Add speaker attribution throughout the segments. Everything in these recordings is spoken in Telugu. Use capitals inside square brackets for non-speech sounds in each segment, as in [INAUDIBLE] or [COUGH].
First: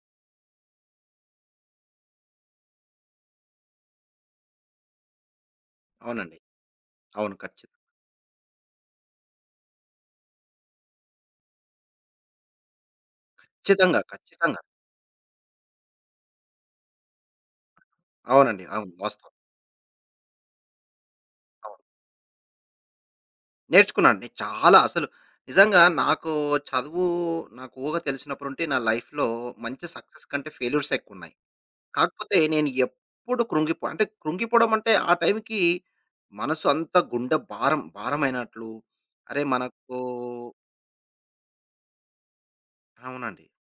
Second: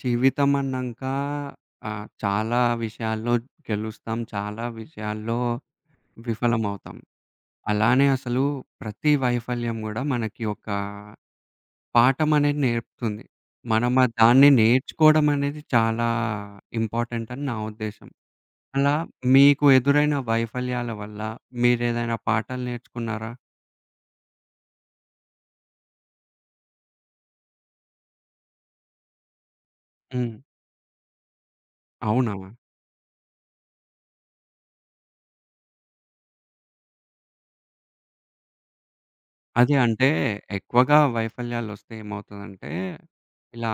Speaker 1: జీవితం అన్నాక చాలా విషయాల్లో గెలుస్తాం. చాలా విషయాల్లో
Speaker 2: అవునండి.
Speaker 1: విఫలమవుతాం.
Speaker 2: అవును.
Speaker 1: అలానే అసలు ప్రతి వైఫల్యం గూడా మనకి ఒక పాఠం అనేది నేర్పుతుంది. మనం
Speaker 2: ఖచ్చితంగా.
Speaker 1: ఆ దాన్ని
Speaker 2: ఖచ్చితంగా.
Speaker 1: నేర్చుకోవడం అనేది చాలా ఇంపార్టెంట్ అని నా ఉద్దేశ్యం.
Speaker 2: అవునండి. అవును.
Speaker 1: అలా
Speaker 2: వాస్తవం.
Speaker 1: మీకు ఎదురైన వైఫల్యాల వల్ల
Speaker 2: అవును.
Speaker 1: మీరేదైనా పాఠాలు నేర్చుకున్నారా?
Speaker 2: నేర్చుకున్నాను. నేను చాలా అసలు నిజంగా నాకు చదువు నాకు ఊహ తెలిసినప్పుడు ఉంటే నా లైఫ్‌లో మంచి సక్సెస్
Speaker 1: హ్మ్.
Speaker 2: కంటే ఫెయిల్యూర్సే ఎక్కువున్నాయి.
Speaker 1: అవునా?
Speaker 2: కాకపోతే నేను ఎప్పుడు కృంగిపోవడం అంటే ఆ టైంకి మనసు అంతా గుండె భారమైనట్లు అరే!
Speaker 1: అదే.
Speaker 2: మనకు
Speaker 1: అంటే ఎక్కువగా వైఫల్యాలొస్తే ఏమవుతదంటే,
Speaker 2: అవునండి.
Speaker 1: ఇలా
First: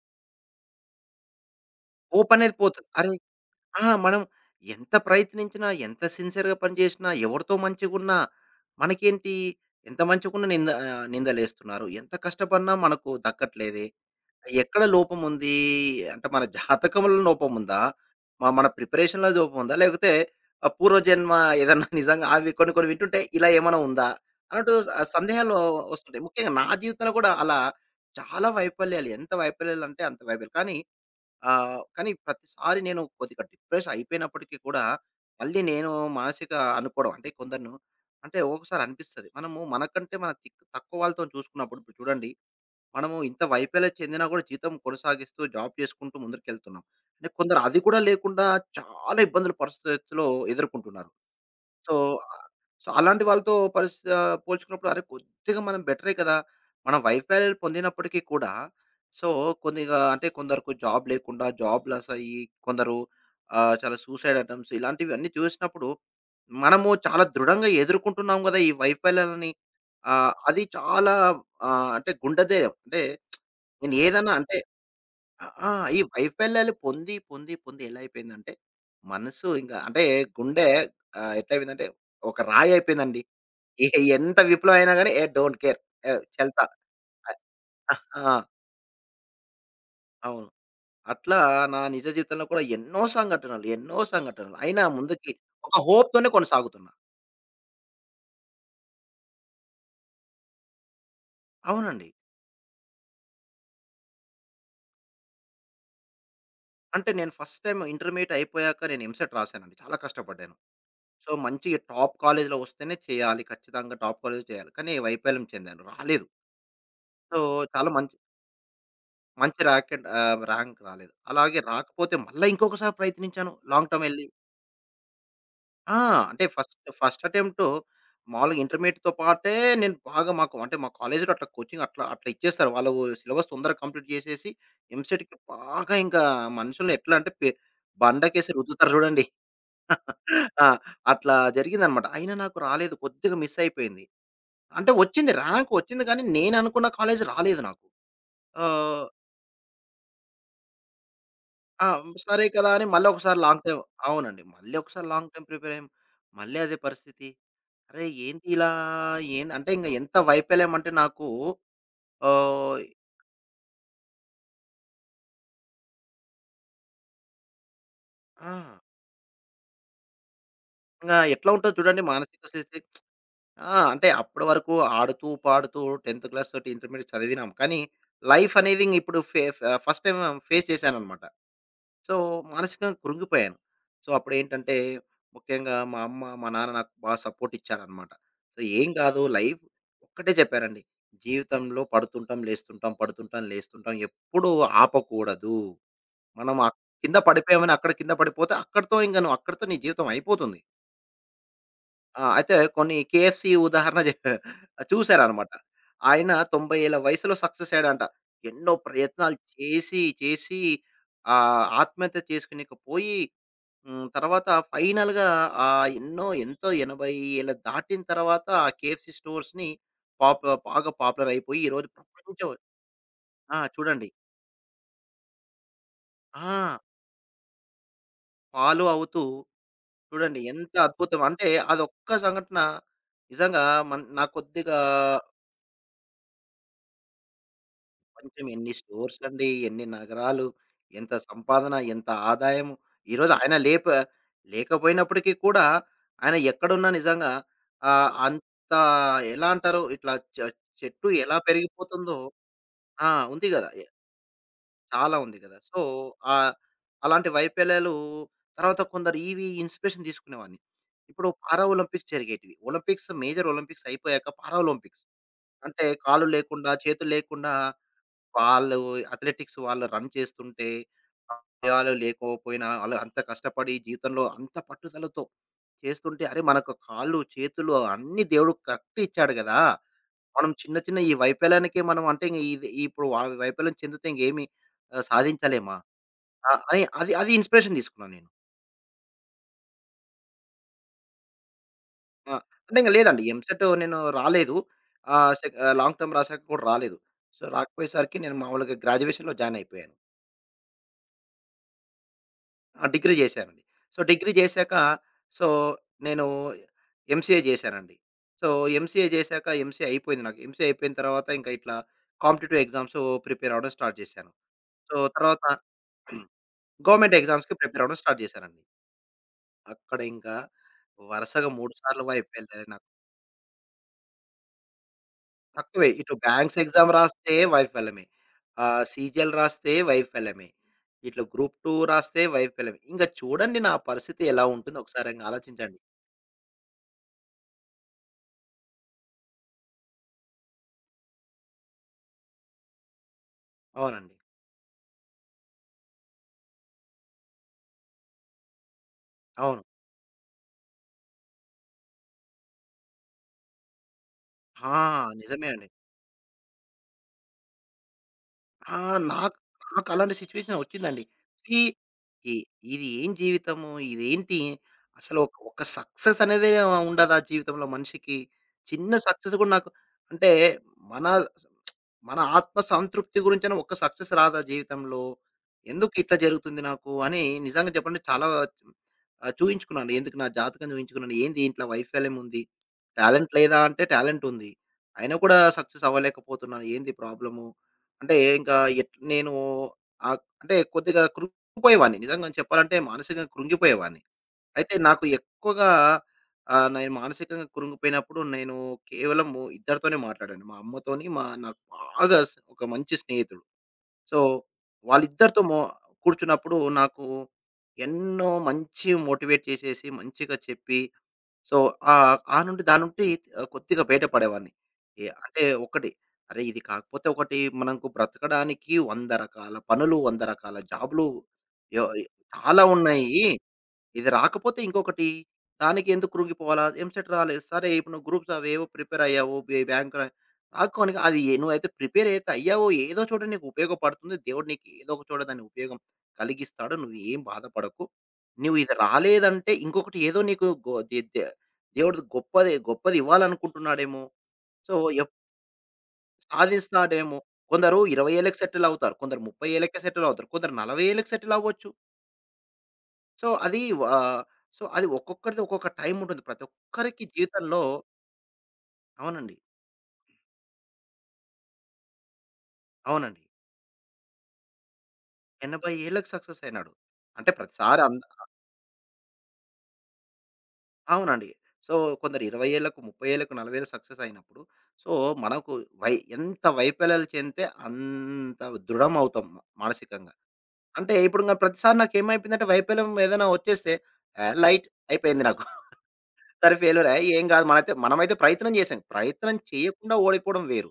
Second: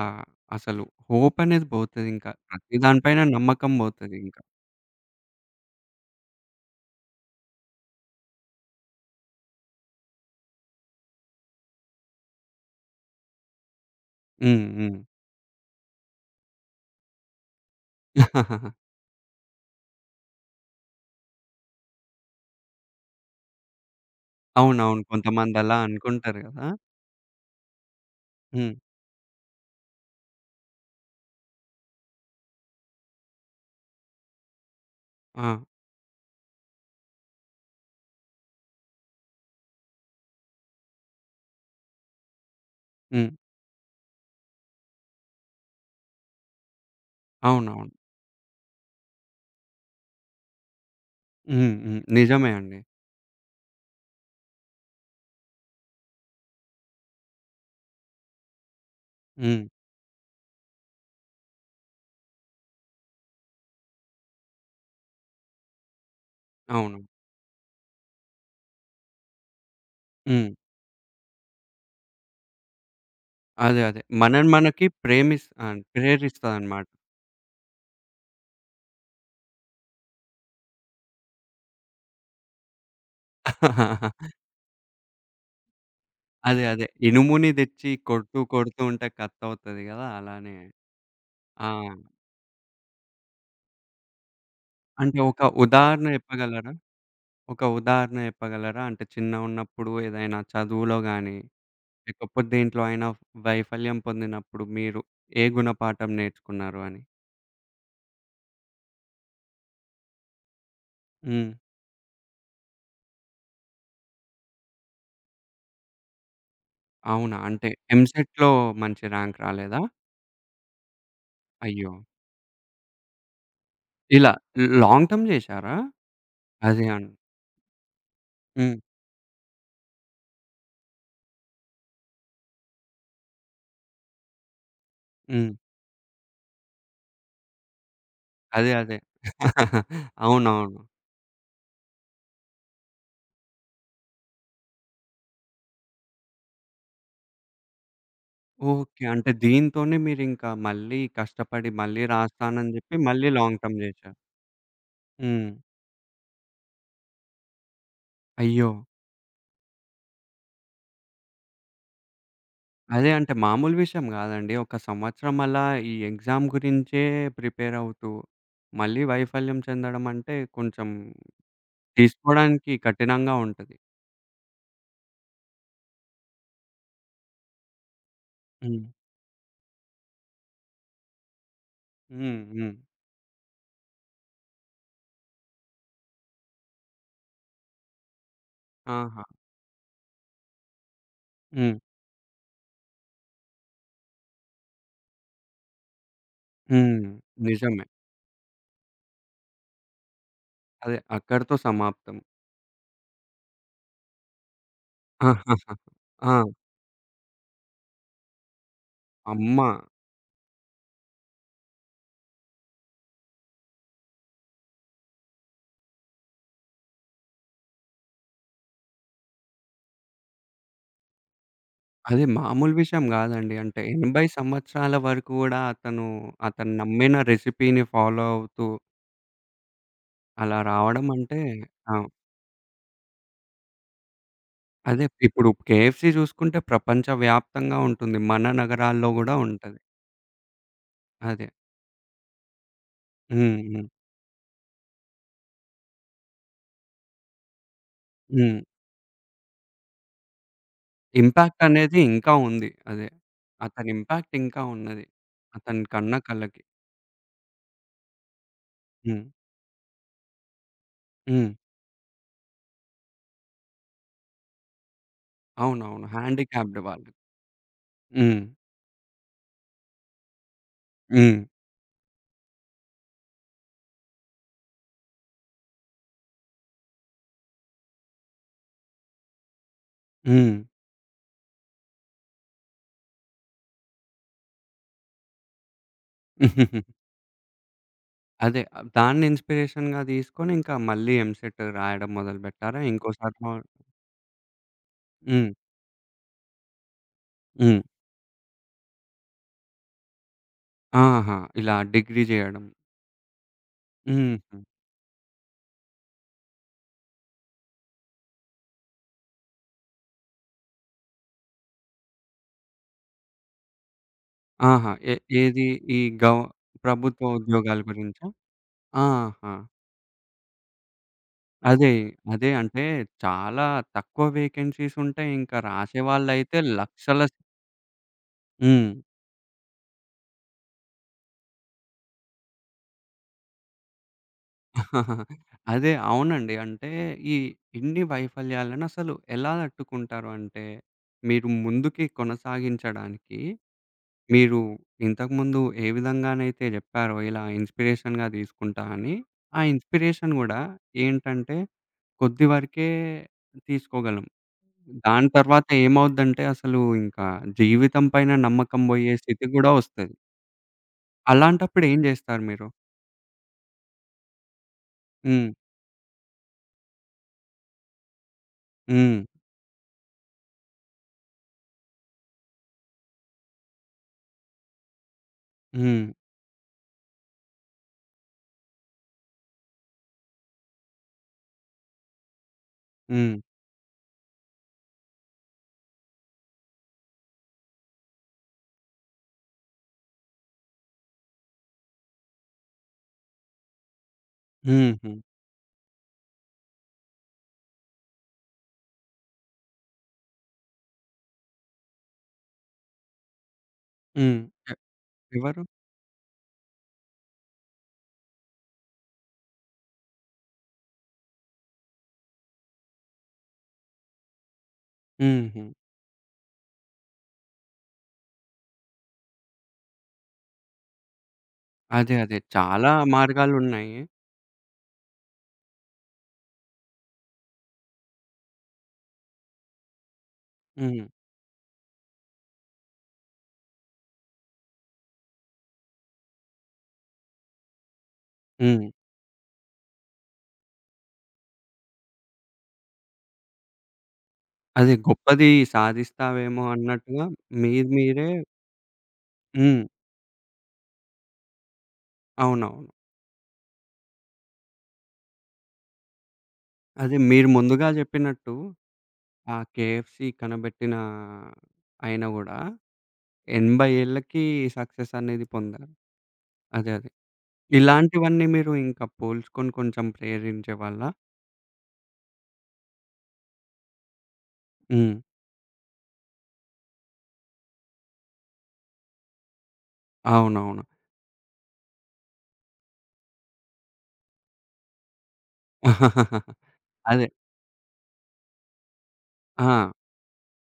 Speaker 1: అసలు హోప్ అనేది పోతదింకా.
Speaker 2: హోప్ అనేది
Speaker 1: ప్రతి
Speaker 2: పోతది.
Speaker 1: దాని
Speaker 2: అరే!
Speaker 1: పైన నమ్మకం
Speaker 2: ఆ! మనం
Speaker 1: పోతదింక.
Speaker 2: ఎంత ప్రయత్నించినా, ఎంత సిన్సియర్‌గా పనిచేసినా, ఎవరితో మంచిగున్నా, మనకేంటి ఎంత మంచిగున్నా నిందలేస్తున్నారు. ఎంత కష్టపడినా మనకు దక్కట్లేదే.
Speaker 1: హ్మ్.
Speaker 2: ఎక్కడ
Speaker 1: హ్మ్.
Speaker 2: లోపముంది? అంటే మన జాతకంలో లోపముందా? మన
Speaker 1: [LAUGHS]
Speaker 2: ప్రిపరేషన్‌లో లోపముందా? లేకపోతే పూర్వజన్మ ఏదన్నా [LAUGHS] నిజంగా అవి కొన్ని కొన్ని వింటుంటే ఇలా ఏమైనా ఉందా? అన్నట్టు
Speaker 1: అవునవును.
Speaker 2: సందేహాలు
Speaker 1: కొంతమంది అలా
Speaker 2: వస్తుంటాయి.
Speaker 1: అనుకుంటారు
Speaker 2: ముఖ్యంగా నా
Speaker 1: గదా!
Speaker 2: జీవితంలో కూడా అలా చాలా
Speaker 1: హ్మ్.
Speaker 2: వైఫల్యాలు. ఎంత వైఫల్యాలంటే అంత వైఫల్యాలు. కానీ కానీ ప్రతిసారి నేను కొద్దిగా డిప్రెస్ అయిపోయినప్పటికీ కూడా,
Speaker 1: ఆ!
Speaker 2: మళ్ళీ నేను మానసిక అనుకోవడం అంటే కొందరిని అంటే ఒక్కొక్కసారి అనిపిస్తది. మనము మనకంటే మన తక్కువ వాళ్ళతోని చూసుకున్నప్పుడు ఇప్పుడు చూడండి. మనము
Speaker 1: హ్మ్.
Speaker 2: ఇంత వైఫల్యం చెందినా కూడా జీవితం కొనసాగిస్తూ జాబ్ చేసుకుంటూ ముందుకెళ్తున్నాం. అంటే కొందరు అది
Speaker 1: అవునవును.
Speaker 2: కూడా లేకుండా చాలా ఇబ్బందుల పరిస్థితుల్లో ఎదుర్కొంటున్నారు.
Speaker 1: హ్మ్.
Speaker 2: సో,
Speaker 1: హ్మ్.
Speaker 2: ఆ-
Speaker 1: నిజమే అండి.
Speaker 2: సో, అలాంటి వాళ్ళతో పోల్చుకున్నప్పుడు అరే! కొద్దిగా మనం బెటరే కదా! మనం వైఫల్యాలు పొందినప్పటికీ కూడా, సో,
Speaker 1: హ్మ్.
Speaker 2: కొద్దిగా అంటే కొందరుకు జాబ్ లేకుండా, జాబ్ లాస్ అయ్యి, కొందరు చాలా సూసైడ్ అటెంప్ట్స్ ఇలాంటివన్నీ చూసినప్పుడు, మనము
Speaker 1: అవును.
Speaker 2: చాలా దృఢంగా ఎదుర్కొంటున్నాం గదా! ఈ వైఫల్యాలని.
Speaker 1: హ్మ్.
Speaker 2: అది చాలా అంటే గుండె ధైర్యం. అంటే
Speaker 1: అదే.
Speaker 2: నేను
Speaker 1: అదే.
Speaker 2: ఏదన్నా
Speaker 1: మనని
Speaker 2: అంటే
Speaker 1: మనకి
Speaker 2: ఆ! ఆ! ఈ వైఫల్యాలు
Speaker 1: ప్రేరిస్తదనమాట.
Speaker 2: పొంది ఎలా అయిపోయిందంటే, మనసు ఇంకా అంటే గుండె ఎట్లయిపోయిందంటే ఒక రాయి అయిపోయిందండి. ఏ
Speaker 1: [LAUGHS]
Speaker 2: ఎంత విప్లవం అయినా గాని, ఏ డోంట్ కేర్ ఏ చల్తా.
Speaker 1: అదే. అదే. ఇనుముని తెచ్చి
Speaker 2: ఆ!
Speaker 1: కొడుతూ కొడుతూ ఉంటే కత్తవుతది గదా!
Speaker 2: అవును.
Speaker 1: అలానే.
Speaker 2: అట్లా
Speaker 1: ఆ!
Speaker 2: నా నిజ జీవితంలో కూడా ఎన్నో సంఘటనలు, ఎన్నో సంఘటనలు. అయినా
Speaker 1: అంటే
Speaker 2: ముందుకి
Speaker 1: ఒక
Speaker 2: ఒక
Speaker 1: ఉదాహరణ
Speaker 2: హోప్‌తోనే
Speaker 1: చెప్పగలరా?
Speaker 2: కొనసాగుతున్నా.
Speaker 1: ఒక ఉదాహరణ చెప్పగలరా? అంటే చిన్నగున్నప్పుడు ఏదైనా చదువులో గాని,
Speaker 2: అవునండి.
Speaker 1: లేకపోతే దేంట్లో అయినా వైఫల్యం పొందినప్పుడు మీరు ఏ గుణపాఠం నేర్చుకున్నారు అని?
Speaker 2: అంటే నేను ఫస్ట్ టైమ్ ఇంటర్మీడియేట్ అయిపోయాక నేను ఎంసెట్ రాశానండి. చాలా కష్టపడ్డాను. సో,
Speaker 1: హ్మ్.
Speaker 2: మంచి టాప్ కాలేజ్‌లో వస్తేనే చేయాలి. ఖచ్చితంగా టాప్ కాలేజ్‌లో చేయాలి. కానీ వైఫల్యం చెందాను. రాలేదు.
Speaker 1: అవునా?
Speaker 2: సో,
Speaker 1: అంటే
Speaker 2: చాలా మంచి
Speaker 1: ఎంసెట్‌లో మంచి ర్యాంక్
Speaker 2: మంచి
Speaker 1: రాలేదా?
Speaker 2: ర్యాంక్ రాలేదు. అలాగే
Speaker 1: అయ్యో!
Speaker 2: రాకపోతే మళ్ళా ఇంకొకసారి ప్రయత్నించాను. లాంగ్ టర్మ్ ఎళ్లి.
Speaker 1: ఇలా లాంగ్ టర్మ్ చేశారా?
Speaker 2: ఆ! అంటే
Speaker 1: అదే అన్
Speaker 2: ఫస్ట్ అటెంప్ట్ మామూలుగా
Speaker 1: హ్మ్.
Speaker 2: ఇంటర్మీడియేట్‌తో పాటే నేను బాగా మాకు అంటే మా కాలేజ్‌లో అట్లా కోచింగ్ అట్లా అట్లా ఇచ్చేస్తారు. వాళ్ళు సిలబస్ తొందరగా కంప్లీట్ చేసేసి ఎంసెట్‌కి
Speaker 1: హ్మ్.
Speaker 2: బాగా ఇంకా మనుషుల్ని ఎట్లా అంటే బండకేసి
Speaker 1: అదే.
Speaker 2: రుద్దుతారు
Speaker 1: అదే.
Speaker 2: చూడండి. [LAUGHS] ఆ!
Speaker 1: అవునవును.
Speaker 2: అట్లా జరిగిందనమాట. అయినా నాకు రాలేదు. కొద్దిగా మిస్ అయిపోయింది. అంటే వచ్చింది ర్యాంక్ వచ్చింది కానీ నేను అనుకున్న కాలేజ్ రాలేదు నాకు.
Speaker 1: ఓకే.
Speaker 2: ఆహ్
Speaker 1: అంటే దీంతోనే మీరింకా మళ్ళీ కష్టపడి
Speaker 2: ఆ!
Speaker 1: మళ్ళీ
Speaker 2: సరే కదా!
Speaker 1: రాస్తానని
Speaker 2: అని
Speaker 1: చెప్పి మళ్ళీ
Speaker 2: మళ్ళొకసారి
Speaker 1: లాంగ్
Speaker 2: లాంగ్ టైమ్
Speaker 1: టర్మ్ చేశారు.
Speaker 2: అవునండి. మళ్ళీ ఒకసారి లాంగ్ టైమ్
Speaker 1: హ్మ్.
Speaker 2: ప్రిపేర్ అయ్యాం. మళ్ళీ అదే పరిస్థితి. అరే! ఏంటి ఇలా
Speaker 1: అయ్యో!
Speaker 2: ఏంది అంటే ఇంక ఎంత వైఫల్యం అంటే నాకు ఆహ్,
Speaker 1: అదే అంటే మామూలు విషయం గాదండి. ఒక సంవత్సరం అలా ఈ ఎగ్జామ్ గురించే ప్రిపేర్ అవుతూ,
Speaker 2: ఆ!
Speaker 1: మళ్ళీ వైఫల్యం చెందడం అంటే కొంచెం
Speaker 2: ఇంగ ఎట్లా ఉంటదో చూడండి మానసిక
Speaker 1: తీసుకోడానికి
Speaker 2: స్థితి.
Speaker 1: కఠినంగా ఉంటది.
Speaker 2: ఆ! అంటే అప్పటి వరకు ఆడుతూ, పాడుతూ 10థ్ క్లాస్ తోటి ఇంటర్మీడియేట్ చదివినాం. కానీ లైఫ్ అనేది
Speaker 1: హ్మ్.
Speaker 2: ఇంగిప్పుడు ఫే ఫ ఫస్ట్ టైమ్ ఫేస్ చేశాననమాట. So,
Speaker 1: hmm. హ్మ్.
Speaker 2: మానసికంగా కృంగిపోయాను. సో, అప్పుడేంటంటే, ముఖ్యంగా మా అమ్మ, మా నాన్న నాకు బాగా సపోర్ట్ ఇచ్చారనమాట. సో, ఏం కాదు
Speaker 1: ఆహా!
Speaker 2: లైఫ్ ఒక్కటే చెప్పారండి.
Speaker 1: హ్మ్.
Speaker 2: జీవితంలో పడుతుంటాం, లేస్తుంటాం, పడుతుంటాం, లేస్తుంటాం. ఎప్పుడూ ఆపకూడదు. మనం అ
Speaker 1: హ్మ్.
Speaker 2: కింద పడిపోయామని
Speaker 1: నిజమే.
Speaker 2: అక్కడ కింద పడిపోతే అక్కడితో ఇంక నువ్వు అక్కడితో నీ జీవితం అయిపోతుంది.
Speaker 1: అదే అక్కడితో సమాప్తం.
Speaker 2: ఆ! అయితే కొన్ని కేఎఫ్‌సీ ఉదాహరణ జెప్ చూసారనమాట.
Speaker 1: ఆహా!
Speaker 2: ఆయన
Speaker 1: ఆ!
Speaker 2: 90 ఏళ్ల వయసులో సక్సెస్ అయ్యాడంట. ఎన్నో ప్రయత్నాలు
Speaker 1: అమ్మ!
Speaker 2: చేసి, చేసి ఆత్మహత్య చేసుకునేకి పోయి హ్మ్. తర్వాత ఫైనల్‌గా ఆహ్, ఎన్నో ఎంతో 80 ఏళ్ల దాటిన తర్వాత ఆ కేఎఫ్‌సీ స్టోర్స్‌ని బాగా పాపులర్ అయిపోయి ఈరోజు
Speaker 1: అది
Speaker 2: ప్రపంచం
Speaker 1: మామూలు విషయం గాదండి.
Speaker 2: ఆ!
Speaker 1: అంటే
Speaker 2: చూడండి.
Speaker 1: 80 సంవత్సరాల వరకు గూడా అతను, అతను
Speaker 2: ఆ!
Speaker 1: నమ్మిన రెసిపీని ఫాలో అవుతూ
Speaker 2: ఫాలో అవుతూ చూడండి
Speaker 1: అలా
Speaker 2: ఎంత
Speaker 1: రావడం
Speaker 2: అద్భుతం.
Speaker 1: అంటే
Speaker 2: అంటే
Speaker 1: ఆ!
Speaker 2: అదొక్క సంఘటన నిజంగా నాకు కొద్దిగా
Speaker 1: అదే ఇప్పుడు కేఎఫ్‌సీ చూసుకుంటే ప్రపంచవ్యాప్తంగా ఉంటుంది. మన
Speaker 2: ప్రపంచం ఎన్ని
Speaker 1: నగరాల్లో
Speaker 2: స్టోర్స్
Speaker 1: గూడా
Speaker 2: అండి.
Speaker 1: ఉంటది.
Speaker 2: ఎన్ని నగరాలు. ఎంత
Speaker 1: అదే.
Speaker 2: సంపాదన. ఎంత ఆదాయం. ఈరోజు ఆయన
Speaker 1: హ్మ్. హ్మ్.
Speaker 2: లేకపోయినప్పటికీ కూడా ఆయన ఎక్కడున్నా నిజంగా అవును.
Speaker 1: హ్మ్.
Speaker 2: అంత ఎలా అంటారు ఇట్లా చెట్టు ఎలా
Speaker 1: ఇంపాక్ట్ అనేది
Speaker 2: పెరిగిపోతుందో
Speaker 1: ఇంకా ఉంది.
Speaker 2: ఆ!
Speaker 1: అదే.
Speaker 2: ఉంది గదా! ఎ
Speaker 1: అతని ఇంపాక్ట్ ఇంకా ఉన్నది.
Speaker 2: చాలా ఉంది గదా! సో,
Speaker 1: అతని కన్న
Speaker 2: ఆహ్,
Speaker 1: కళ్ళకి.
Speaker 2: అలాంటి వైఫల్యాలు తర్వాత కొందరు
Speaker 1: హ్మ్.
Speaker 2: ఇవి ఇన్స్పిరేషన్ తీసుకునేవాడిని. ఇప్పుడు
Speaker 1: హ్మ్.
Speaker 2: పారా ఒలింపిక్స్ జరిగేటివి. ఒలింపిక్స్ మేజర్ ఒలింపిక్స్ అయిపోయాక పారా ఒలింపిక్స్ అంటే
Speaker 1: అవునవును.
Speaker 2: కాళ్ళు లేకుండా,
Speaker 1: హ్యాండీక్యాప్డ్
Speaker 2: చేతులు
Speaker 1: వాళ్ళకి.
Speaker 2: లేకుండా
Speaker 1: హ్మ్.
Speaker 2: వాళ్ళు అథ్లెటిక్స్ వాళ్ళు రన్ చేస్తుంటే, ఆ
Speaker 1: హ్మ్.
Speaker 2: ఆయాలు లేకపోయినా ఆళ్ళు అంత కష్టపడి జీవితంలో అంత పట్టుదలతో చేస్తుంటే, అరే! మనకు కాళ్ళు, చేతులు అన్నీ దేవుడు కరెక్ట్ ఇచ్చాడు గదా! మనం
Speaker 1: హ్మ్.
Speaker 2: చిన్న ఈ వైఫల్యానికే మనం అంటే ఇంగ ఇది ఇప్పుడు వైఫల్యం చెందితే ఇంగేమి సాధించలేమా? ఆ! అని
Speaker 1: [LAUGHS]
Speaker 2: అది అది ఇన్స్పిరేషన్ తీసుకున్నాను నేను.
Speaker 1: అదే. దాన్ని ఇన్‌స్పిరేషన్‌గా తీసుకొని ఇంకా మళ్ళీ ఎంసెట్ రాయడం
Speaker 2: ఆ! అంటే
Speaker 1: మొదలుపెట్టారా?
Speaker 2: ఇంక లేదండి.
Speaker 1: ఇంకోసారి మ
Speaker 2: ఎంసెట్ నేను రాలేదు. ఆహ్, సె
Speaker 1: హ్మ్.
Speaker 2: లాంగ్ టర్మ్ రాసాక కూడా రాలేదు. సో,
Speaker 1: హ్మ్.
Speaker 2: రాకపోయేసరికి నేను మామూలుగా గ్రాడ్యుయేషన్‌లో జాయిన్ అయిపోయాను.
Speaker 1: ఆహా! ఇలా డిగ్రీ జేయడం.
Speaker 2: ఆ! డిగ్రీ చేశానండి. సో, డిగ్రీ
Speaker 1: హుహు.
Speaker 2: చేశాక సో, నేను ఎంసీఏ చేశానండి. సో, ఎంసీఏ చేశాక ఎంసీఏ అయిపోయింది నాకు. ఎంసీఏ అయిపోయిన తర్వాత ఇంకా ఇట్లా కాంపిటీటివ్ ఎగ్జామ్స్ ప్రిపేర్ అవ్వడం స్టార్ట్ చేశాను.
Speaker 1: ఆహా!
Speaker 2: సో,
Speaker 1: ఏ
Speaker 2: తర్వాత
Speaker 1: ఏది ఈ గవ్
Speaker 2: గవర్నమెంట్
Speaker 1: ప్రభుత్వ
Speaker 2: ఎగ్జామ్స్‌కి
Speaker 1: ఉద్యోగాల
Speaker 2: ప్రిపేర్ అవ్వడం స్టార్ట్
Speaker 1: గురించా?
Speaker 2: చేశానండి.
Speaker 1: ఆహా!
Speaker 2: అక్కడ ఇంకా వరుసగా 3
Speaker 1: అదే.
Speaker 2: సార్లు
Speaker 1: అదే.
Speaker 2: వైఫల్యాలే
Speaker 1: అంటే
Speaker 2: నాకు.
Speaker 1: చాలా తక్కువ వేకెన్సీస్ ఉంటాయి. ఇంకా
Speaker 2: తక్కువే ఇటు బ్యాంక్స్
Speaker 1: రాసేవాళ్ళైతే
Speaker 2: ఎగ్జామ్
Speaker 1: లక్షల
Speaker 2: రాస్తే వైఫల్యమే.
Speaker 1: హ్మ్.
Speaker 2: సీజీఎల్ రాస్తే వైఫల్యమే. ఇట్లా గ్రూప్ 2 రాస్తే వైఫల్యమే. ఇంక చూడండి నా పరిస్థితి ఎలా ఉంటుందో ఒకసారి ఇంగ
Speaker 1: [LAUGHS]
Speaker 2: ఆలోచించండి.
Speaker 1: అదే. అవునండి. అంటే ఈ ఇన్ని వైఫల్యాలను అసలు ఎలా తట్టుకుంటారు? అంటే మీరు ముందుకి కొనసాగించడానికి
Speaker 2: అవునండి.
Speaker 1: మీరు ఇంతకుముందు ఏ విధంగానైతే జెప్పారో ఇలా ఇన్‌స్పిరేషన్‌గా తీసుకుంటా అని, ఆ
Speaker 2: అవును.
Speaker 1: ఇన్‌స్పిరేషన్ గూడా ఏంటంటే కొద్ది వరకే తీసుకోగలం.
Speaker 2: ఆ!
Speaker 1: దాని
Speaker 2: నిజమే
Speaker 1: తర్వాత
Speaker 2: అండి.
Speaker 1: ఏమవుద్దంటే అసలు ఇంకా జీవితం పైన
Speaker 2: ఆ!
Speaker 1: నమ్మకం బోయే
Speaker 2: నాకు
Speaker 1: స్థితి గూడా వస్తది.
Speaker 2: నాకలాంటి సిట్యుయేషన్ వచ్చిందండి. ఈ
Speaker 1: అలాంటప్పుడు ఏం
Speaker 2: ఈ
Speaker 1: జేస్తారు మీరు?
Speaker 2: ఇది ఏం జీవితము? ఇదేంటి? అసలు ఒక
Speaker 1: హ్మ్.
Speaker 2: ఒక సక్సెస్ అనేదే ఉండదా జీవితంలో మనిషికి? చిన్న
Speaker 1: హ్మ్.
Speaker 2: సక్సెస్ కూడా నాకు అంటే మన మన ఆత్మ సంతృప్తి గురించైనా ఒక్క సక్సెస్ రాదా జీవితంలో? ఎందుకు
Speaker 1: హ్మ్.
Speaker 2: ఇట్లా జరుగుతుంది నాకు? అని నిజంగా చెప్పండి చాలా చూయించుకున్నాను. ఎందుకు నా జాతకం చూయించుకున్నాను. ఏంది ఇంట్లో వైఫల్యం ఉంది. టాలెంట్
Speaker 1: హ్మ్.
Speaker 2: లేదా అంటే టాలెంట్ ఉంది. అయినా కూడా సక్సెస్ అవ్వలేకపోతున్నాను. ఏంది ప్రాబ్లము? అంటే ఇంకా ఎట్ నేను అంటే కొద్దిగా కృంగిపోయేవాడిని. నిజంగా చెప్పాలంటే మానసికంగా కృంగిపోయేవాడిని. అయితే నాకు
Speaker 1: హుహు.
Speaker 2: ఎక్కువగా నేను మానసికంగా కృంగిపోయినప్పుడు నేను కేవలము ఇద్దరితోనే మాట్లాడాను. మా అమ్మతోని, మా నాకు బాగా స్ ఒక మంచి స్నేహితుడు. సో,
Speaker 1: హ్మ్. ఎ
Speaker 2: వాళ్ళిద్దరితో మో
Speaker 1: ఎవరు?
Speaker 2: కూర్చున్నప్పుడు నాకు ఎన్నో మంచి మోటివేట్ చేసేసి, మంచిగా చెప్పి సో, ఆహ్, ఆ నుండి దాని నుండి కొద్దిగా బయటపడేవాడిని. ఎ అంటే
Speaker 1: హుహు.
Speaker 2: ఒకటి అరే! ఇది కాకపోతే ఒకటి మనకు బ్రతకడానికి 100 రకాల పనులు, 100 రకాల జాబ్‌లు యో
Speaker 1: అదే. అదే.
Speaker 2: చాలా
Speaker 1: చాలా
Speaker 2: ఉన్నాయి.
Speaker 1: మార్గాలున్నాయి.
Speaker 2: ఇది రాకపోతే ఇంకొకటి. దానికి ఎందుకు కృంగిపోవాలా? ఎంసెట్ రాలేదు. సరే ఇప్పుడు నువ్వు గ్రూప్స్ అవేవో ప్రిపేర్ అయ్యావు. బ్యాంక్ రాకోని
Speaker 1: హ్మ్.
Speaker 2: అది ఎ నువ్వైతే ప్రిపేర్ అయితే అయ్యావో ఏదో చోట నీకు ఉపయోగపడుతుంది. దేవుడు నీకు ఏదో ఒక చోట దాని ఉపయోగం కలిగిస్తాడు. నువ్వు ఏం బాధపడకు. నువ్వు ఇది
Speaker 1: హ్మ్.
Speaker 2: రాలేదంటే ఇంకొకటి ఏదో నీకు గొ దె దె దేవుడు గొప్పది గొప్పది ఇవ్వాలనుకుంటున్నాడేమో. సో,
Speaker 1: అదే
Speaker 2: ఎప్
Speaker 1: గొప్పది సాధిస్తావేమో
Speaker 2: సాధిస్తాడేమో.
Speaker 1: అన్నట్టుగా
Speaker 2: కొందరు
Speaker 1: మీరు
Speaker 2: 20
Speaker 1: మీరే
Speaker 2: ఏళ్ళకి సెటిల్ అవుతారు. కొందరు 30 ఏళ్ళకే
Speaker 1: హ్మ్.
Speaker 2: సెటిల్ అవుతారు. కొందరు 40 ఏళ్ళకి సెటిల్ అవ్వచ్చు.
Speaker 1: అవునవును.
Speaker 2: సో, అది వా సో, అది ఒక్కొక్కరిది ఒక్కొక్క టైముంటుంది. ప్రతి ఒక్కరికి
Speaker 1: అదే మీరు
Speaker 2: జీవితంలో
Speaker 1: ముందుగా జెప్పినట్టు
Speaker 2: అవునండి.
Speaker 1: ఆ కేఎఫ్‌సి కనబెట్టిన ఆయన గూడా
Speaker 2: అవునండి.
Speaker 1: 80 ఏళ్ళకి సక్సెస్ అనేది
Speaker 2: 80
Speaker 1: పొందారు.
Speaker 2: ఏళ్ళకి సక్సెస్ అయినాడు.
Speaker 1: అదే. అదే.
Speaker 2: అంటే ప్రతిసారి
Speaker 1: ఇలాంటివన్నీ మీరు ఇంకా పోల్చుకొని కొంచెం ప్రేరించేవాళ్ళా?
Speaker 2: అవునండి. సో, కొందరు 20 ఏళ్ళకు, 30 ఏళ్ళకు, 40 ఏళ్ళకి సక్సెస్ అయినప్పుడు, సో,
Speaker 1: హ్మ్.
Speaker 2: మనకు ఎంత వైఫల్యాలు చెందితే అంత దృఢమవుతాం మానసికంగా.
Speaker 1: అవునవును.
Speaker 2: అంటే ఇప్పుడింక ప్రతిసారి నాకేమైపోయిందంటే వైఫల్యం ఏదైనా వచ్చేస్తే, యాహ్! లైట్ అయిపోయింది నాకు. సరే ఫెయిల్యూరే ఏం
Speaker 1: అదే.
Speaker 2: గాదు. మనమైతే ప్రయత్నం జేశాం. ప్రయత్నం
Speaker 1: ఆ!
Speaker 2: చేయకుండా ఓడిపోవడం వేరు.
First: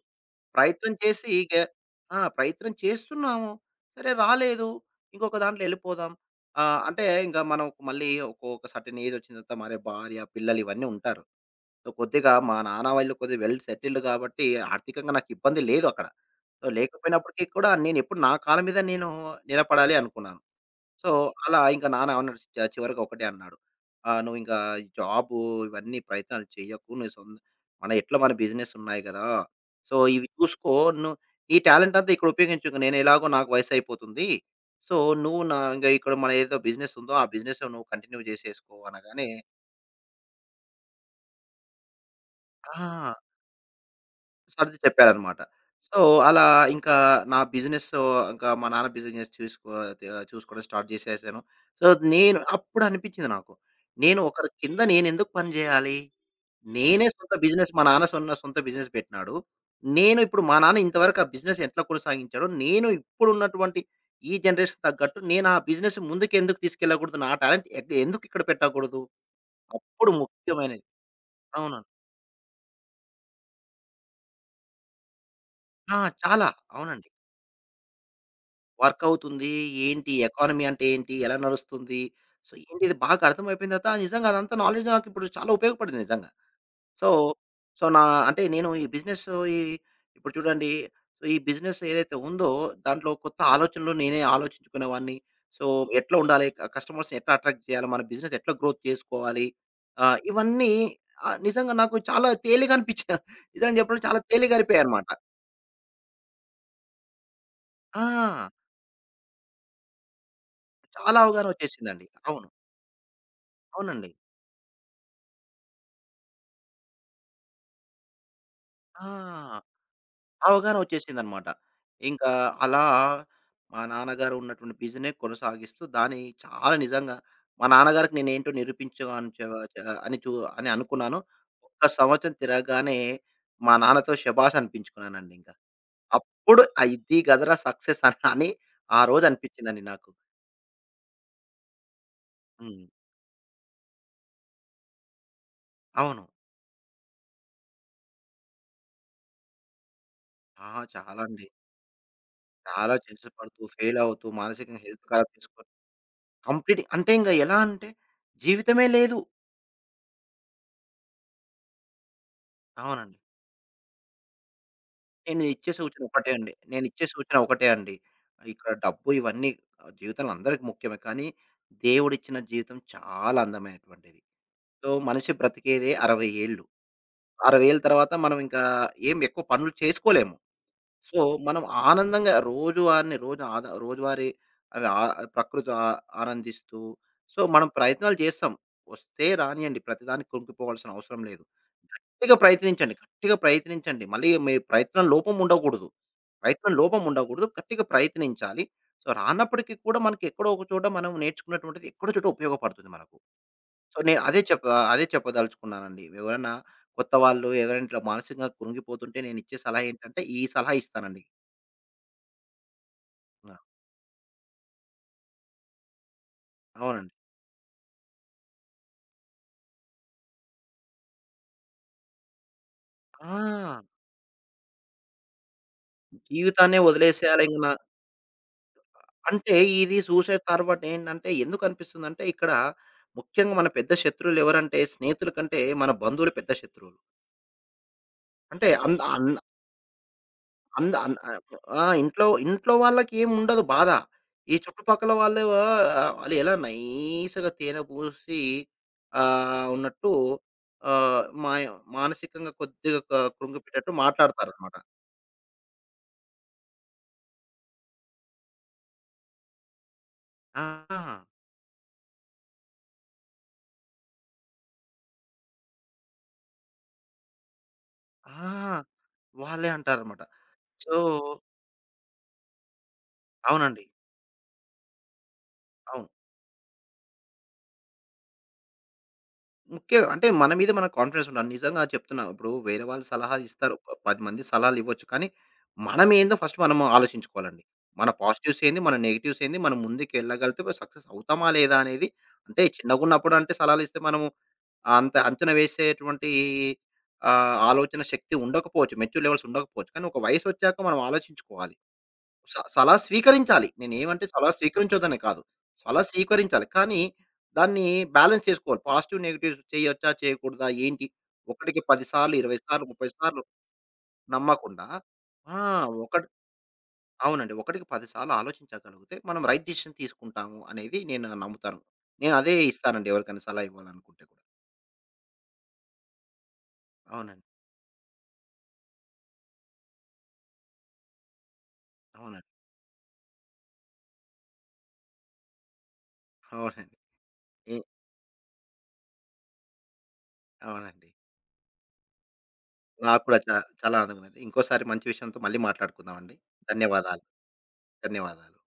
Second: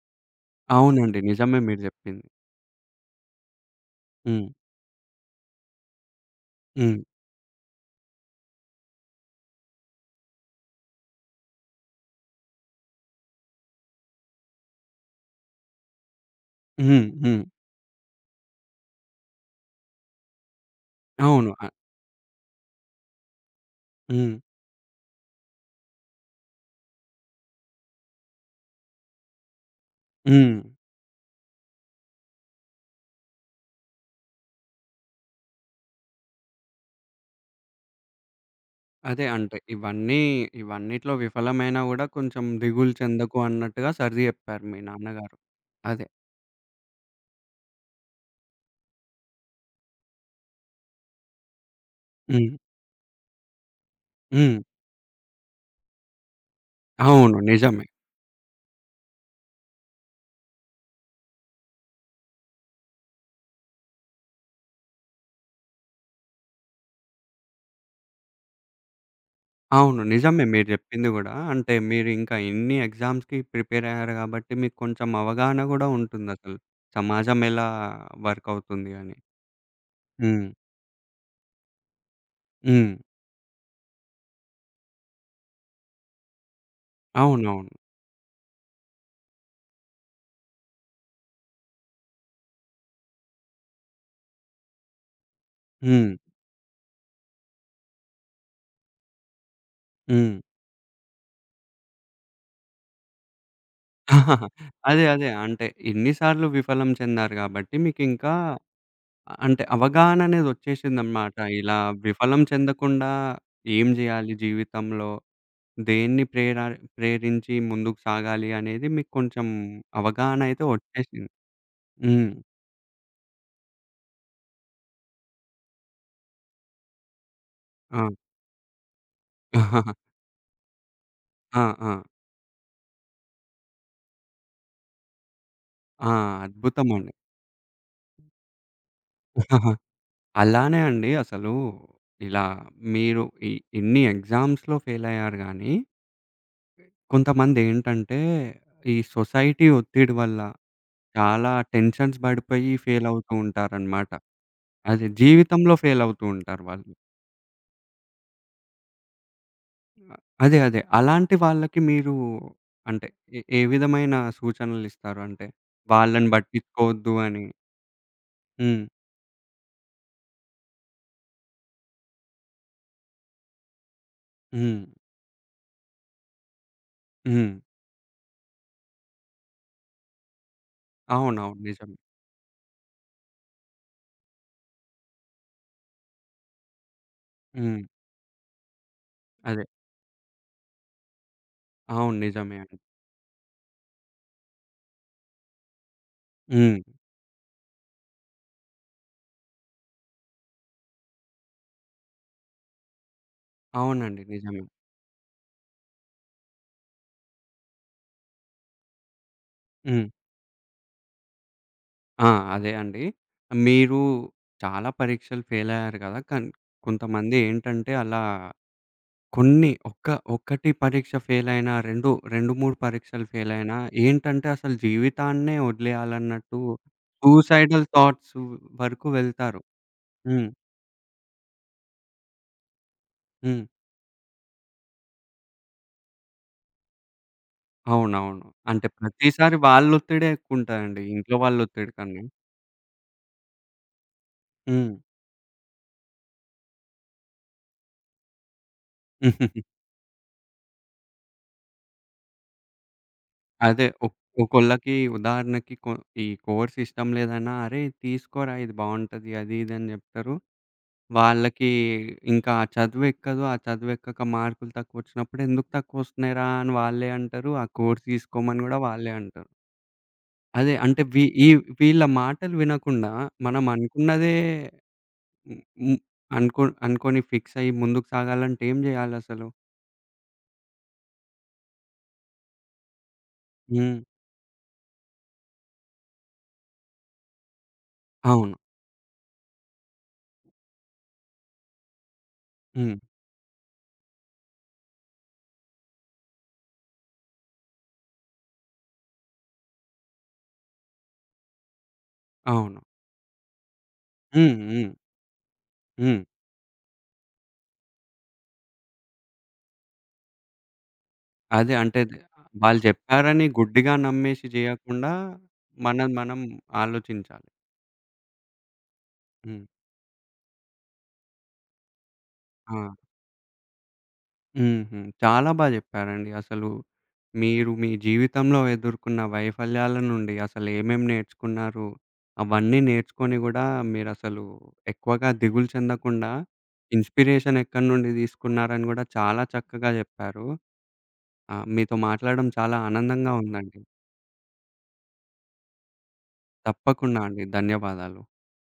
Speaker 2: ప్రయత్నం
Speaker 1: అవునండి.
Speaker 2: చేసి ఇగ
Speaker 1: నిజమే మీరు
Speaker 2: ఆ!
Speaker 1: జెప్పింది.
Speaker 2: ప్రయత్నం చేస్తున్నాము. సరే
Speaker 1: హ్మ్.
Speaker 2: రాలేదు. ఇంకొక దాంట్లో ఎళ్ళిపోదాం.
Speaker 1: హ్మ్.
Speaker 2: అంటే ఇంక మనం మళ్ళీ ఒక ఒక సర్టెన్ ఏజ్ వచ్చిన తర్వాత మరి భార్య, పిల్లలు ఇవన్నీ ఉంటారు. సో, కొద్దిగా మా నాన్న వాళ్ళు కొద్దిగా వెల్ సెటిల్డ్ కాబట్టి ఆర్థికంగా నాకు ఇబ్బంది లేదు అక్కడ. So,
Speaker 1: hmm. హ్మ్.
Speaker 2: లేకపోయినప్పటికీ కూడా నేనెప్పుడు నా కాళ్ళ మీద నేను నిలబడాలి అనుకున్నాను. సో,
Speaker 1: అవును.
Speaker 2: అలా
Speaker 1: అ
Speaker 2: ఇంకా నాన్న ఏమన్నాడు చివరికి ఒకటే అన్నాడు.
Speaker 1: హ్మ్.
Speaker 2: "నువ్వింకా ఈ జాబు ఇవన్నీ ప్రయత్నాలు చెయ్యకు. నువ్వు మన ఎట్లా మన బిజినెసున్నాయి గదా! సో, ఇవి
Speaker 1: హ్మ్.
Speaker 2: చూసుకో. నువ్వు నీ టాలెంటంతా ఇక్కడ ఉపయోగించకు. నేనెలాగో నాకు వయసయిపోతుంది. సో, నువ్వు నా ఇంగ ఇక్కడ మన ఏదో బిజినెసుందో, ఆ బిజినెస్ నువ్వు కంటిన్యూ జేసేసుకో"
Speaker 1: అదే.
Speaker 2: అనగానే
Speaker 1: అంటే ఇవన్నీ, ఇవన్నిట్లో విఫలమైనా గూడా కొంచెం దిగులు
Speaker 2: ఆ!
Speaker 1: చెందకు అన్నట్టుగా సర్ది చెప్పారు
Speaker 2: సర్ది
Speaker 1: మీ నాన్నగారు.
Speaker 2: చెప్పారనమాట. సో,
Speaker 1: అదే.
Speaker 2: అలా ఇంకా నా బిజినెస్ ఇంకా మా నాన్న బిజినెస్ చూసుకో చూసుకోవడం స్టార్ట్ చేసేసాను. సో, నేను
Speaker 1: హ్మ్.
Speaker 2: అప్పుడు అనిపించింది నాకు. నేను ఒకరి
Speaker 1: హ్మ్.
Speaker 2: కింద నేనెందుకు పని చేయాలి? నేనే సొంత
Speaker 1: అవును.
Speaker 2: బిజినెస్ మా
Speaker 1: నిజమే.
Speaker 2: నాన్న సొంత బిజినెస్ పెట్టినాడు. నేను ఇప్పుడు మా నాన్న ఇంతవరకు ఆ బిజినెస్ ఎట్లా కొనసాగించాడో, నేను ఇప్పుడున్నటువంటి ఈ జనరేషన్ తగ్గట్టు నేను ఆ బిజినెస్ ముందుకెందుకు తీసుకెళ్ళకూడదు? నా టాలెంట్ ఎందుకు ఇక్కడ పెట్టకూడదు?
Speaker 1: అవును.
Speaker 2: అప్పుడు
Speaker 1: నిజమే మీరు
Speaker 2: ముఖ్యమైనది.
Speaker 1: జెప్పింది గూడా. అంటే
Speaker 2: అవునండి.
Speaker 1: మీరింకా ఇన్ని ఎగ్జామ్స్‌కి ప్రిపేర్ అయ్యారు గాబట్టి మీకు కొంచెం అవగాహన గూడా
Speaker 2: ఆ! చాలా.
Speaker 1: ఉంటుందసలు.
Speaker 2: అవునండి.
Speaker 1: సమాజం ఎలా వర్క్ అవుతుంది
Speaker 2: వర్క్
Speaker 1: అని.
Speaker 2: అవుతుంది. ఏంటి?
Speaker 1: హ్మ్.
Speaker 2: ఎకానమీ అంటే ఏంటి? ఎలా నడుస్తుంది? సో, ఏంటి
Speaker 1: హ్మ్.
Speaker 2: ఇది బాగా అర్థమైపోయిన తర్వాత ఆ నిజంగా అదంతా నాలెడ్జ్ నాకిప్పుడు చాలా ఉపయోగపడింది నిజంగా. సో,
Speaker 1: అవునవును.
Speaker 2: సో, నా అంటే నేను ఈ బిజినెస్ ఈ ఇప్పుడు చూడండి సో, ఈ బిజినెస్ ఏదైతే ఉందో దాంట్లో కొత్త ఆలోచనలు నేనే ఆలోచించుకునేవాడిని. సో,
Speaker 1: హ్మ్.
Speaker 2: ఎట్లా ఉండాలి? కస్టమర్స్‌ని ఎట్లా అట్రాక్ట్ చేయాలి? మన బిజినెస్ ఎట్లా గ్రోత్ చేసుకోవాలి? ఆహ్,
Speaker 1: హ్మ్.
Speaker 2: ఇవన్నీ నిజంగా నాకు చాలా తేలిగా అనిపించా నిజంగా చెప్పాలంటే చాలా తేలిగా
Speaker 1: [LAUGHS] అదే.
Speaker 2: అయిపోయానమాట.
Speaker 1: అదే. అంటే ఇన్ని సార్లు విఫలం చెందారు గాబట్టి మీకింకా
Speaker 2: ఆ!
Speaker 1: అంటే
Speaker 2: చాలా
Speaker 1: అవగాహననేదొచ్చేసిందనమాట.
Speaker 2: అవగాహన
Speaker 1: ఇలా
Speaker 2: వచ్చేసిందండి.
Speaker 1: విఫలం
Speaker 2: అవును.
Speaker 1: చెందకుండా ఏం
Speaker 2: అవునండి.
Speaker 1: జేయాలి జీవితంలో? దేన్ని ప్రేర ప్రేరించి ముందుకు సాగాలి అనేది మీకు కొంచెం
Speaker 2: ఆ!
Speaker 1: అవగాహన అయితే వచ్చేసింది.
Speaker 2: అవగాహనొచ్చేసిందనమాట.
Speaker 1: హ్మ్.
Speaker 2: ఇంకా అలా మా నాన్నగారు ఉన్నటువంటి కొనసాగిస్తూ దాన్ని చాలా నిజంగా మా
Speaker 1: ఆ!
Speaker 2: నాన్నగారికి నేనేంటో నిరూపించగాను చ చ
Speaker 1: [LAUGHS]
Speaker 2: అని అని అనుకున్నాను.
Speaker 1: ఆ!
Speaker 2: ఒక్క
Speaker 1: ఆ!
Speaker 2: సంవత్సరం తిరగగానే మా నాన్నతో శభాష్ అనిపించుకున్నానండి ఇంక.
Speaker 1: ఆ!
Speaker 2: అప్పుడు ఆ
Speaker 1: అద్భుతమండి.
Speaker 2: ఇది గదరా సక్సెస్ అని అని ఆ రోజు
Speaker 1: [LAUGHS]
Speaker 2: అనిపించిందండి నాకు.
Speaker 1: అలానే అండి అసలు ఇలా
Speaker 2: హ్మ్.
Speaker 1: మీరు ఇన్ని ఎగ్జామ్స్‌లో ఫెయిలయ్యారు గానీ,
Speaker 2: అవును.
Speaker 1: కొంతమందేంటంటే ఈ సొసైటీ ఒత్తిడి వల్ల
Speaker 2: ఆ! చాలా అండి.
Speaker 1: చాలా టెన్షన్స్ బడిపోయి
Speaker 2: చాలా చెల్స్
Speaker 1: ఫెయిలవుతూ
Speaker 2: పడుతూ, ఫెయిల్
Speaker 1: ఉంటారనమాట.
Speaker 2: అవుతూ, మానసికంగా హెల్త్
Speaker 1: అదే.
Speaker 2: ఖరాబ్ చేసుకొని
Speaker 1: జీవితంలో ఫెయిలవుతూ ఉంటారు
Speaker 2: కంప్లీట్
Speaker 1: వాళ్ళు.
Speaker 2: అంటే ఇంక ఎలా అంటే జీవితమే లేదు.
Speaker 1: అదే. అదే. అలాంటి వాళ్ళకి మీరు అంటే
Speaker 2: అవునండి.
Speaker 1: ఏ ఏ విధమైన సూచనలిస్తారు?
Speaker 2: నేను
Speaker 1: అంటే
Speaker 2: ఇచ్చే సూచన
Speaker 1: వాళ్ళని
Speaker 2: ఒకటే అండి. నేనిచ్చే
Speaker 1: పట్టించుకోవద్దు
Speaker 2: సూచన
Speaker 1: అని.
Speaker 2: ఒకటే అండి. ఇక్కడ
Speaker 1: హ్మ్.
Speaker 2: డబ్బు ఇవన్నీ జీవితంలో అందరికి ముఖ్యమే. కానీ దేవుడిచ్చిన జీవితం చాలా అందమైనటువంటిది.
Speaker 1: హ్మ్.
Speaker 2: సో, మనిషి బ్రతికేదే 60 ఏళ్ళు.
Speaker 1: హ్మ్.
Speaker 2: 60 ఏళ్ళ తర్వాత మనం ఇంకా ఏం ఎక్కువ పనులు చేసుకోలేము. సో,
Speaker 1: అవునవును.
Speaker 2: మనం
Speaker 1: నిజమే.
Speaker 2: ఆనందంగా రోజువారిని రోజు ఆద రోజువారీ అవి ఆ ప్రకృతి ఆ ఆనందిస్తూ సో, మనం
Speaker 1: హ్మ్.
Speaker 2: ప్రయత్నాలు చేస్తాం. వస్తే
Speaker 1: అదే.
Speaker 2: రానియండి. ప్రతిదానికి కుంగిపోవాల్సిన అవసరం లేదు.
Speaker 1: అవును.
Speaker 2: గట్టిగా
Speaker 1: నిజమే అండి.
Speaker 2: ప్రయత్నించండి. గట్టిగా ప్రయత్నించండి. మళ్ళీ మీ ప్రయత్నం లోపం ఉండకూడదు. ప్రయత్నం
Speaker 1: హ్మ్.
Speaker 2: లోపం ఉండకూడదు. గట్టిగా ప్రయత్నించాలి. సో, రానప్పటికి కూడా మనకి ఎక్కడో ఒక చోట మనం నేర్చుకున్నటువంటిది ఎక్కడో చోట ఉపయోగపడుతుంది మనకు. సో, నేను
Speaker 1: అవునండి.
Speaker 2: అదే
Speaker 1: నిజమే.
Speaker 2: చెప్ప అదే చెప్పదలుచుకున్నానండి. ఎవరైనా కొత్త వాళ్ళు ఎవరైనా ఇట్లా మానసికంగా కృంగిపోతుంటే నేనిచ్చే సలహా
Speaker 1: హ్మ్.
Speaker 2: ఏంటంటే ఈ సలహా ఇస్తానండి.
Speaker 1: ఆ! అదే అండి.
Speaker 2: ఆ!
Speaker 1: మీరు చాలా పరీక్షలు ఫెయిలయ్యారు కదా!
Speaker 2: అవునండి.
Speaker 1: కొంతమంది ఏంటంటే అలా కొన్ని ఒక్కటి పరీక్ష ఫెయిలయినా, 2, 3 పరీక్షలు ఫెయిలయినా
Speaker 2: ఆ!
Speaker 1: ఏంటంటే అసలు జీవితాన్నే వదిలేయాలన్నట్టు
Speaker 2: జీవితాన్నే వదిలేసేయాలి ఇంక నా
Speaker 1: సూసైడల్ థాట్స్ వరకు
Speaker 2: అంటే
Speaker 1: వెళ్తారు.
Speaker 2: ఇది సూసైడ్
Speaker 1: హ్మ్.
Speaker 2: థాట్ ఏంటంటే ఎందుకు అనిపిస్తుందంటే ఇక్కడ ముఖ్యంగా
Speaker 1: హ్మ్.
Speaker 2: మన పెద్ద శత్రువులు ఎవరంటే స్నేహితుల కంటే మన బంధువులు పెద్ద శత్రువులు.
Speaker 1: అవునవును.
Speaker 2: అంటే
Speaker 1: అంటే
Speaker 2: అంద అన్
Speaker 1: ప్రతిసారి వాళ్ళొత్తిడే
Speaker 2: అంద
Speaker 1: ఎక్కువుంటదండి.
Speaker 2: అన్
Speaker 1: ఇంట్లో
Speaker 2: ఆహ్, ఆ!
Speaker 1: వాళ్ళొత్తిడి కన్నా.
Speaker 2: ఇంట్లో ఇంట్లో వాళ్ళకేముండదు బాధ. ఈ
Speaker 1: హ్మ్.
Speaker 2: చుట్టుపక్కల వాళ్ళు వాళ్ళు ఎలా నైస్‌గా తేనె పూసి
Speaker 1: [LAUGHS]
Speaker 2: ఉన్నట్టు ఆహ్, మాయ మానసికంగా కొద్దిగా
Speaker 1: అదే
Speaker 2: కృంగిపెట్టేట్టు
Speaker 1: ఒ
Speaker 2: మాట్లాడతారనమాట.
Speaker 1: ఒకొళ్ళకి ఉదాహరణకి, ఈ కోర్స్ ఇష్టం లేదన్నా, "అరేయ్! తీసుకోరా ఇది బావుంటది" అది ఇది అని జెప్తారు.
Speaker 2: ఆ!
Speaker 1: వాళ్ళకి ఇంకా ఆ చదువెక్కదు. ఆ చదువెక్కక మార్కులు తక్కువొచ్చినప్పుడు, "ఎందుకు తక్కువొస్తున్నాయిరా" అని వాళ్ళే అంటారు. ఆ కోర్స్
Speaker 2: ఆ!
Speaker 1: తీసుకోమని గూడా వాళ్ళే అంటారు.
Speaker 2: వాళ్ళే అంటారనమాట.
Speaker 1: అదే
Speaker 2: సో
Speaker 1: అంటే వీ ఈ వీళ్ళ మాటలు వినకుండా మనం
Speaker 2: అవునండి.
Speaker 1: అనుకున్నదే హ్మ్. హ్మ్.
Speaker 2: అవును.
Speaker 1: అనుకోని ఫిక్స్ అయ్యి ముందుకు సాగాలంటే ఏం జేయాలసలు?
Speaker 2: ముఖ్య అంటే మన మీద మనకు కాన్ఫిడెన్స్ ఉండాలి. నిజంగా చెప్తున్నా. ఇప్పుడు వేరే వాళ్ళు సలహా ఇస్తారు.
Speaker 1: హ్మ్.
Speaker 2: 10 మంది సలహాలు ఇవ్వచ్చు. కానీ మనం ఏందో ఫస్ట్ మనం ఆలోచించుకోవాలండి. మన
Speaker 1: అవును.
Speaker 2: పాజిటివ్స్ ఏంది? మన నెగెటివ్స్ ఏంది? మనం ముందుకెళ్ళగలిగితే సక్సెస్ అవుతామా? లేదా? అనేది అంటే
Speaker 1: హ్మ్.
Speaker 2: చిన్నగున్నప్పుడు అంటే సలహాలు ఇస్తే మనము అంత అంచనా వేసేటువంటి ఆలోచన శక్తి ఉండకపోవచ్చు. మెచ్యూర్ లెవెల్స్ ఉండకపోవచ్చు. కానీ ఒక వయసొచ్చాక మనం ఆలోచించుకోవాలి.
Speaker 1: అవును.
Speaker 2: సలహా స్వీకరించాలి. నేనేమంటే సలహా
Speaker 1: హ్మ్. హ్మ్.
Speaker 2: స్వీకరించొద్దనే కాదు. సలహా
Speaker 1: హ్మ్.
Speaker 2: స్వీకరించాలి. కానీ దాన్ని బ్యాలెన్స్ చేసుకోవాలి. పాజిటివ్, నెగెటివ్స్ చేయొచ్చా? చేయకూడదా? ఏంటి?
Speaker 1: అదే
Speaker 2: ఒకటికి
Speaker 1: అంటే
Speaker 2: 10
Speaker 1: ద
Speaker 2: సార్లు, 20
Speaker 1: వాళ్ళు
Speaker 2: సార్లు, 30 సార్లు
Speaker 1: జెప్పారని గుడ్డిగా నమ్మేసి
Speaker 2: నమ్మకుండా
Speaker 1: జేయకుండా,
Speaker 2: ఆ!
Speaker 1: మనది
Speaker 2: ఒకటి
Speaker 1: మనం ఆలోచించాలి.
Speaker 2: అవునండి. ఒకటికి 10 సార్లు ఆలోచించగలిగితే మనం
Speaker 1: హ్మ్.
Speaker 2: రైట్ డెసిషన్ తీసుకుంటాము అనేది నేను నమ్ముతాను. నేనదే
Speaker 1: ఆ!
Speaker 2: ఇస్తానండి ఎవరికైనా సలహా ఇవ్వాలనుకుంటే కూడా.
Speaker 1: హుహు. చాలా జెప్పారండి. అసలు
Speaker 2: అవునండి.
Speaker 1: మీరు మీ జీవితంలో ఎదుర్కొన్న వైఫల్యాల నుండి అసలేమేం నేర్చుకున్నారు?
Speaker 2: అవునండి.
Speaker 1: అవన్నీ నేర్చుకొని గూడా మీరసలు ఎక్కువగా దిగులు చెందకుండా
Speaker 2: అవునండి.
Speaker 1: ఇన్‌స్పిరేషన్
Speaker 2: ఎ
Speaker 1: ఎక్కడి నుండి తీసుకున్నారని గూడా చాలా చక్కగా జెప్పారు.
Speaker 2: అవునండి.
Speaker 1: మీతో మాట్లాడడం చాలా
Speaker 2: నాకు
Speaker 1: ఆనందంగా
Speaker 2: కూడా
Speaker 1: ఉందండి.
Speaker 2: చాలా ఆనందంగా ఉందండి. ఇంకోసారి మంచి విషయంతో మళ్ళీ మాట్లాడుకుందామండి.
Speaker 1: తప్పకుండా
Speaker 2: ధన్యవాదాలు.
Speaker 1: అండి. ధన్యవాదాలు.
Speaker 2: ధన్యవాదాలు.